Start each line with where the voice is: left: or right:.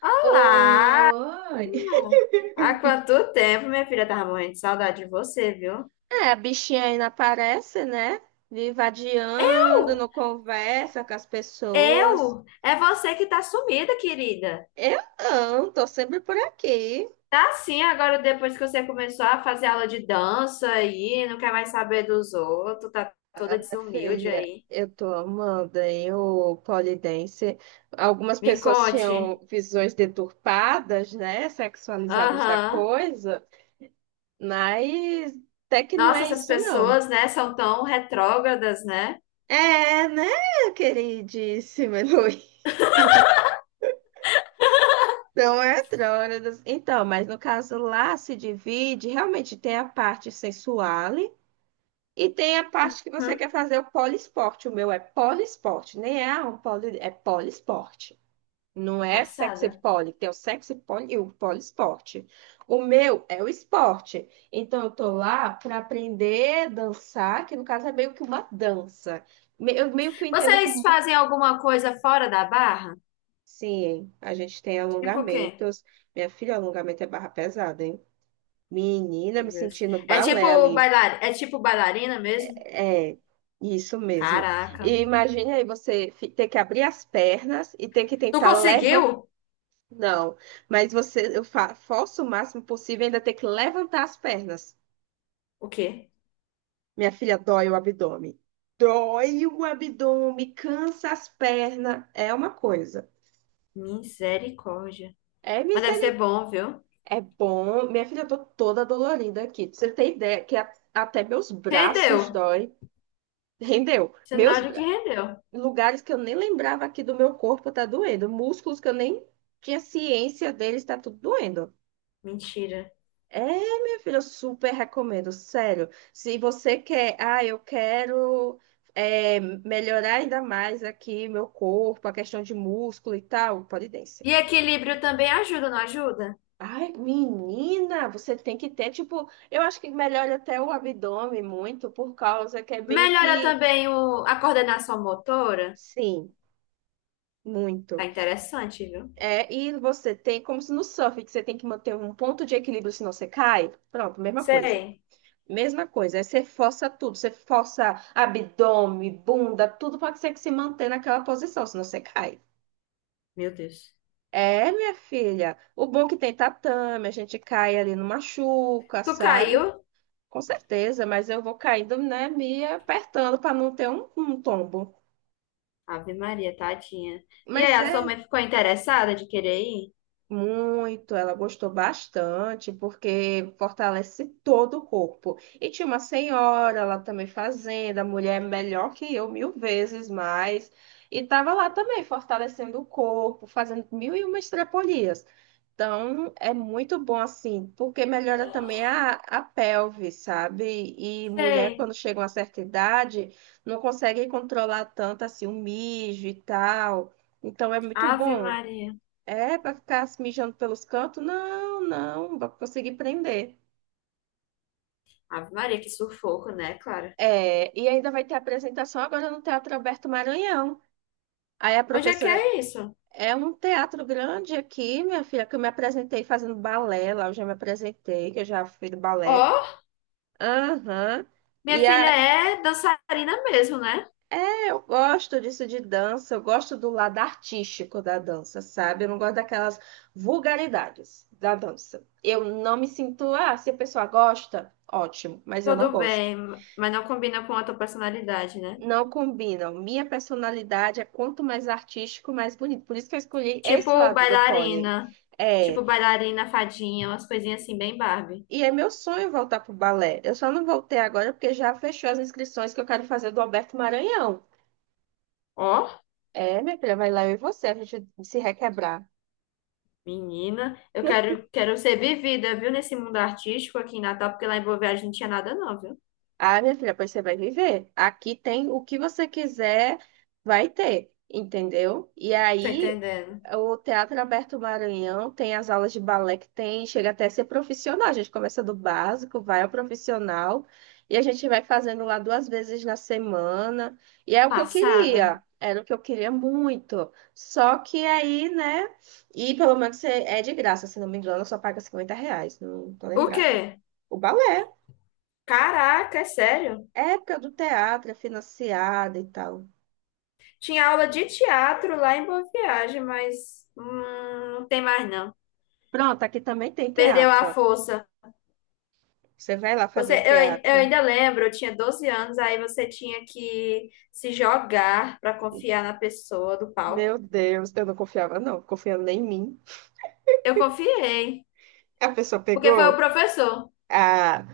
left: Olá!
right: Oi!
left: Há quanto tempo, minha filha? Tava morrendo de saudade de você, viu?
right: É, a bichinha ainda aparece, né? Viva adiando,
left: Eu?
right: não conversa com as pessoas.
left: Eu? É você que tá sumida, querida.
right: Eu não, tô sempre por aqui.
left: Tá sim, agora depois que você começou a fazer aula de dança aí, não quer mais saber dos outros, tá
right: Ah,
left: toda
right: minha
left: desumilde
right: filha,
left: aí.
right: eu tô amando, hein, o Polidense. Algumas
left: Me
right: pessoas
left: conte.
right: tinham visões deturpadas, né? Sexualizadas da
left: Aham.
right: coisa, mas até que não
left: Nossa,
right: é
left: essas
right: isso, não.
left: pessoas, né, são tão retrógradas, né?
right: É, né, queridíssima Heloísa? Não é Trônidas. Então, mas no caso lá se divide, realmente tem a parte sensual e tem a parte que você
left: Hum,
right: quer fazer o poliesporte. O meu é poliesporte, nem é um poli, é poliesporte. Não é sexy
left: passada.
right: poly, tem o sexy poly e o poliesporte. O meu é o esporte. Então, eu tô lá para aprender a dançar, que no caso é meio que uma dança. Eu meio que eu entendo
left: Vocês
right: como uma...
left: fazem alguma coisa fora da barra?
right: Sim, a gente tem
left: Tipo o quê?
right: alongamentos. Minha filha, alongamento é barra pesada, hein? Menina,
left: Meu
right: me
left: Deus.
right: sentindo
left: É tipo
right: balé ali.
left: bailar... é tipo bailarina mesmo?
right: É, isso mesmo.
left: Caraca.
right: E imagine aí você ter que abrir as pernas e ter que
left: Tu
right: tentar levantar.
left: conseguiu?
right: Não, mas você, eu forço o máximo possível e ainda ter que levantar as pernas.
left: O quê?
right: Minha filha, dói o abdômen. Dói o abdômen, cansa as pernas. É uma coisa.
left: Misericórdia.
right: É
left: Mas deve ser
right: misericórdia.
left: bom, viu?
right: É bom. Minha filha, eu tô toda dolorida aqui. Pra você ter ideia que até meus braços
left: Rendeu.
right: dói. Rendeu. Meus
left: Sinal de que rendeu.
right: lugares que eu nem lembrava aqui do meu corpo tá doendo, músculos que eu nem tinha ciência deles tá tudo doendo.
left: Mentira.
right: É, minha filha, eu super recomendo, sério. Se você quer, ah, eu quero é, melhorar ainda mais aqui meu corpo, a questão de músculo e tal, pole dance.
left: E equilíbrio também ajuda, não ajuda?
right: Ai, menina, você tem que ter, tipo, eu acho que melhora até o abdômen muito, por causa que é meio
left: Melhora
right: que,
left: também o... a coordenação motora.
right: sim,
left: Tá
right: muito.
left: interessante, viu?
right: É, e você tem, como se no surf, que você tem que manter um ponto de equilíbrio, senão você cai. Pronto, mesma coisa.
left: Sei.
right: Mesma coisa. Aí você força tudo, você força abdômen, bunda, tudo para que você que se manter naquela posição, senão você cai.
left: Meu Deus.
right: É, minha filha. O bom é que tem tatame, a gente cai ali, não machuca,
left: Tu
right: sabe?
left: caiu?
right: Com certeza, mas eu vou caindo, né, me apertando para não ter um tombo.
left: Ave Maria, tadinha. E aí,
right: Mas
left: a sua
right: é
left: mãe ficou interessada de querer ir?
right: Muito, ela gostou bastante, porque fortalece todo o corpo. E tinha uma senhora lá também fazendo, a mulher é melhor que eu, mil vezes mais. E estava lá também fortalecendo o corpo, fazendo mil e uma estripolias. Então, é muito bom assim, porque melhora também a pelve, sabe? E mulher,
left: Sei.
right: quando chega a uma certa idade, não consegue controlar tanto assim o mijo e tal. Então, é muito
left: Ave
right: bom.
left: Maria.
right: É, para ficar se mijando pelos cantos? Não, não, pra conseguir prender.
left: Ave Maria, que sufoco, né, Clara?
right: É, e ainda vai ter apresentação agora no Teatro Alberto Maranhão. Aí a
left: Onde é que
right: professora,
left: é isso?
right: é um teatro grande aqui, minha filha, que eu me apresentei fazendo balé lá, eu já me apresentei, que eu já fui do balé.
left: Ó,
right: Aham.
left: minha
right: E
left: filha
right: aí,
left: é dançarina mesmo, né?
right: é, eu gosto disso de dança, eu gosto do lado artístico da dança, sabe? Eu não gosto daquelas vulgaridades da dança. Eu não me sinto, ah, se a pessoa gosta, ótimo, mas eu não
left: Tudo
right: gosto.
left: bem, mas não combina com a tua personalidade, né?
right: Não combinam. Minha personalidade é quanto mais artístico, mais bonito. Por isso que eu escolhi esse
left: Tipo
right: lado do pole.
left: bailarina,
right: É,
left: tipo bailarina fadinha, umas coisinhas assim bem Barbie.
right: e é meu sonho voltar pro balé. Eu só não voltei agora porque já fechou as inscrições que eu quero fazer do Alberto Maranhão.
left: Ó,
right: É, minha filha, vai lá eu e você, a gente se requebrar.
left: menina, eu quero, quero ser vivida, viu, nesse mundo artístico aqui em Natal, porque lá em Boa Viagem não tinha nada não, viu?
right: Ah, minha filha, pois você vai viver. Aqui tem o que você quiser, vai ter, entendeu? E
left: Tô
right: aí
left: entendendo.
right: O Teatro Aberto Maranhão tem as aulas de balé que tem, chega até a ser profissional. A gente começa do básico, vai ao profissional e a gente vai fazendo lá duas vezes na semana. E é o que eu
left: Passada.
right: queria, era o que eu queria muito. Só que aí, né? E pelo menos é de graça, se não me engano, só paga R$ 50, não tô
left: O
right: lembrada.
left: quê?
right: O balé,
left: Caraca, é sério?
right: época do teatro, é financiada e tal.
left: Tinha aula de teatro lá em Boa Viagem, mas não tem mais não.
right: Pronto, aqui também tem
left: Perdeu a
right: teatro.
left: força.
right: Você vai lá fazer
left: Você,
right: o
left: eu
right: teatro.
left: ainda lembro, eu tinha 12 anos, aí você tinha que se jogar para confiar na pessoa do palco.
right: Meu Deus, eu não confiava, não. Confiando nem em mim.
left: Eu confiei,
right: A pessoa
left: porque foi o
right: pegou.
left: professor.
right: Ah,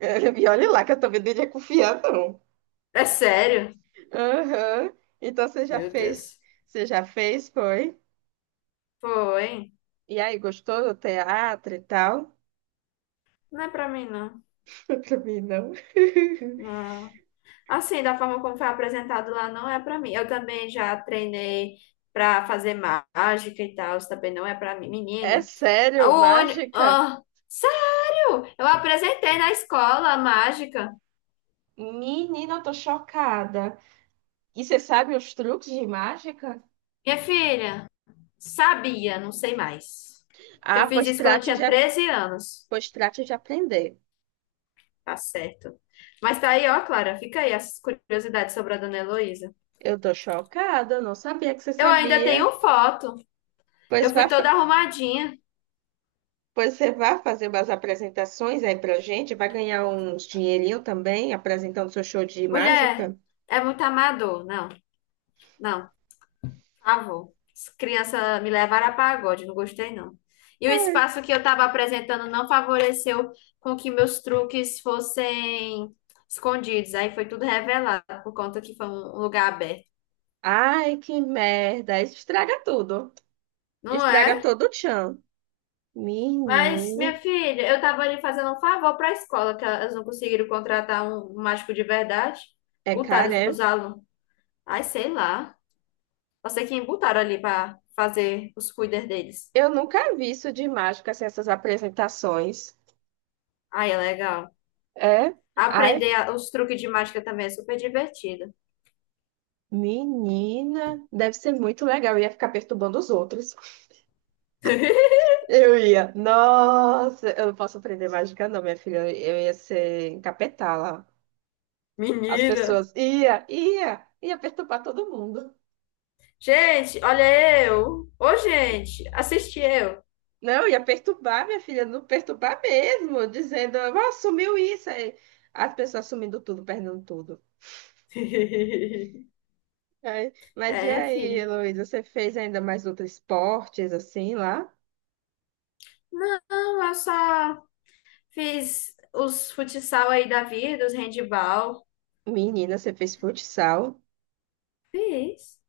right: e olha lá que eu também não ia confiar, não.
left: É sério?
right: Aham. Então você já
left: Meu
right: fez.
left: Deus.
right: Você já fez, foi?
left: Foi.
right: E aí, gostou do teatro e tal?
left: Não é pra mim, não.
right: Eu também não.
left: Não. Assim, da forma como foi apresentado lá, não é para mim. Eu também já treinei para fazer mágica e tal, isso também não é para mim.
right: É
left: Menina, o
right: sério,
left: ônibus.
right: mágica?
left: Ah, sério? Eu apresentei na escola a mágica.
right: Menina, eu tô chocada. E você sabe os truques de mágica?
left: Minha filha, sabia, não sei mais. Que eu
right: Ah,
left: fiz isso quando eu tinha 13 anos.
right: pois trate de aprender.
left: Tá certo. Mas tá aí, ó, Clara, fica aí essas curiosidades sobre a dona Heloísa.
right: Eu tô chocada, eu não sabia que você
left: Eu ainda
right: sabia.
left: tenho foto.
right: Pois
left: Eu
right: vá
left: fui toda arrumadinha.
right: Pois você vai fazer umas apresentações aí pra gente, vai ganhar uns dinheirinho também apresentando seu show de
left: Mulher,
right: mágica.
left: é muito amador. Não, não. Favor. Criança me levaram a pagode, não gostei não. E o espaço que eu estava apresentando não favoreceu com que meus truques fossem escondidos. Aí foi tudo revelado, por conta que foi um lugar aberto.
right: Ai, que merda, isso estraga tudo.
left: Não
right: Estraga
left: é?
right: todo o tchan.
left: Mas,
right: Menina,
left: minha filha, eu estava ali fazendo um favor para a escola, que elas não conseguiram contratar um mágico de verdade.
right: é
left: Botaram
right: cara,
left: para os
right: é.
left: alunos. Ai, sei lá. Não sei quem botaram ali para fazer os cuidados deles.
right: Eu nunca vi isso de mágica, assim, essas apresentações.
left: Ai, é legal.
right: É? Ai,
left: Aprender os truques de mágica também é super divertido.
right: menina, deve ser muito legal. Eu ia ficar perturbando os outros. Eu ia, nossa, eu não posso aprender mágica, não, minha filha. Eu ia ser encapetada. As
left: Menina.
right: pessoas ia perturbar todo mundo.
left: Gente, olha eu. Ô, gente, assisti eu.
right: Não, ia perturbar, minha filha, não perturbar mesmo, dizendo, ó, sumiu isso aí. As pessoas sumindo tudo, perdendo tudo. Aí, mas
left: É,
right: e
left: minha
right: aí,
left: filha.
right: Heloísa, você fez ainda mais outros esportes assim lá?
left: Não, eu só fiz os futsal aí da vida, os handball.
right: Menina, você fez futsal?
left: Fiz.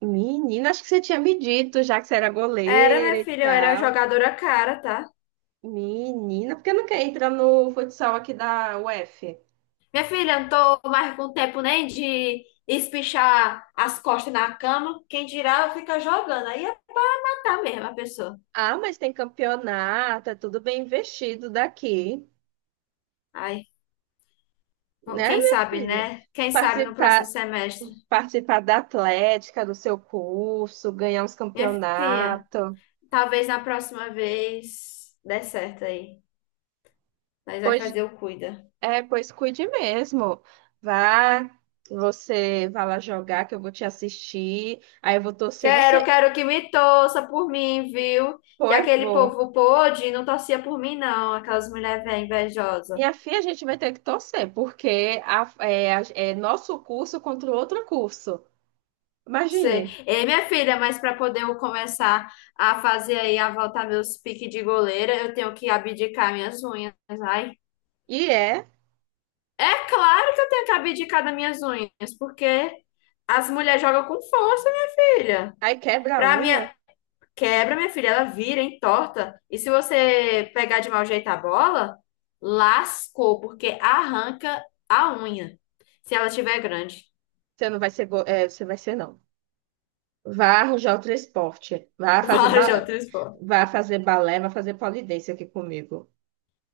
right: Menina, acho que você tinha me dito já que você era
left: Era, minha
right: goleira e
left: filha, eu era
right: tal.
left: jogadora cara, tá?
right: Menina, por que nunca entra no futsal aqui da UF?
left: Minha filha, eu não tô mais com tempo nem de espichar as costas na cama. Quem dirá, fica jogando. Aí é matar mesmo a pessoa.
right: Ah, mas tem campeonato, é tudo bem investido daqui.
left: Aí
right: Né,
left: quem
right: minha
left: sabe,
right: filha?
left: né? Quem sabe no próximo
right: Participar,
left: semestre.
right: participar da atlética, do seu curso, ganhar uns
left: Minha filha,
right: campeonatos.
left: talvez na próxima vez dê certo aí. Nós vai
right: Pois,
left: fazer o cuida.
right: é, pois cuide mesmo. Vá, você vai lá jogar, que eu vou te assistir. Aí eu vou torcer,
left: Quero,
right: você.
left: quero que me torça por mim, viu? Que
right: Pô, eu
left: aquele
right: vou.
left: povo pôde não torcia por mim, não. Aquelas mulheres velhas invejosas.
right: Minha filha, a gente vai ter que torcer, porque é nosso curso contra o outro curso.
left: Sei.
right: Imagine.
left: Ei, minha filha, mas para poder eu começar a fazer aí, a voltar meus piques de goleira, eu tenho que abdicar minhas unhas. Ai,
right: E é,
left: é claro que eu tenho que abdicar das minhas unhas, porque as mulheres jogam com força, minha filha.
right: aí quebra a
left: Pra
right: unha.
left: minha quebra, minha filha, ela vira, entorta. E se você pegar de mau jeito a bola, lascou, porque arranca a unha, se ela tiver grande.
right: Você não vai ser, você vai ser, não. Vá arranjar o transporte. Vá fazer,
left: Fala, João Trispó.
right: vá fazer balé, vá fazer polidência aqui comigo.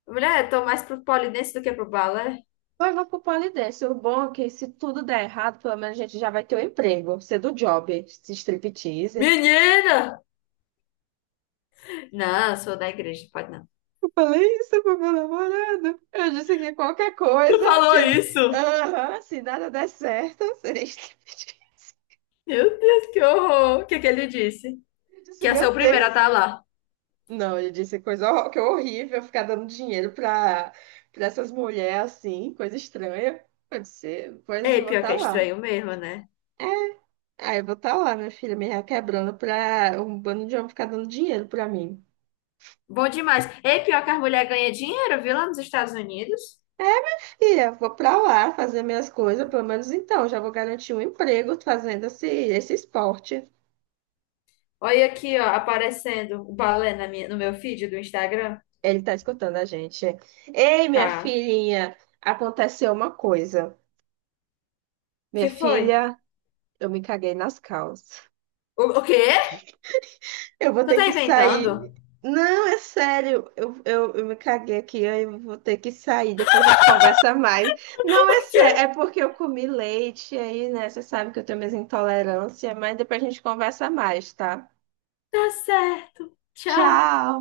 left: Mulher, eu tô mais pro polidense do que pro balé.
right: Vai, vamos pro polidência. O bom é que se tudo der errado, pelo menos a gente já vai ter o emprego. Ser do job, se striptease.
left: Menina! Não, eu sou da igreja, pode não.
right: Eu falei isso pro meu namorado. Eu disse que qualquer
left: Tu
right: coisa,
left: falou
right: se,
left: isso?
right: Aham, se nada der certo, seria striptease.
left: Meu Deus, que horror! O que que ele disse?
right: Eu
left: Que
right: disse,
left: ia ser o
right: meu
left: primeiro a
right: Deus.
left: estar lá.
right: Não, ele disse coisa que horrível, ficar dando dinheiro pra, pra essas mulheres assim, coisa estranha. Pode ser, pois
left: Ei,
right: eu vou
left: pior
right: estar
left: que é
right: lá.
left: estranho mesmo, né?
right: É, aí eu vou estar lá, minha filha, me requebrando pra um bando de homem ficar dando dinheiro pra mim.
left: Bom demais. Ei, pior que as mulheres ganham dinheiro, viu, lá nos Estados Unidos?
right: É, filha, vou pra lá fazer minhas coisas, pelo menos então, já vou garantir um emprego fazendo esse esporte.
left: Olha aqui, ó, aparecendo o balé na minha, no meu feed do Instagram.
right: Ele tá escutando a gente. Ei, minha
left: Tá.
right: filhinha, aconteceu uma coisa. Minha
left: Que foi?
right: filha, eu me caguei nas calças.
left: O quê?
right: Eu vou
left: Tu
right: ter
left: tá
right: que
left: inventando?
right: sair. Não, é sério. Eu me caguei aqui, aí eu vou ter que sair. Depois a gente conversa mais. Não,
left: O
right: é sério. É
left: quê?
right: porque eu comi leite aí, né? Você sabe que eu tenho minhas intolerâncias, mas depois a gente conversa mais, tá?
left: Tá certo. Tchau.
right: Tchau!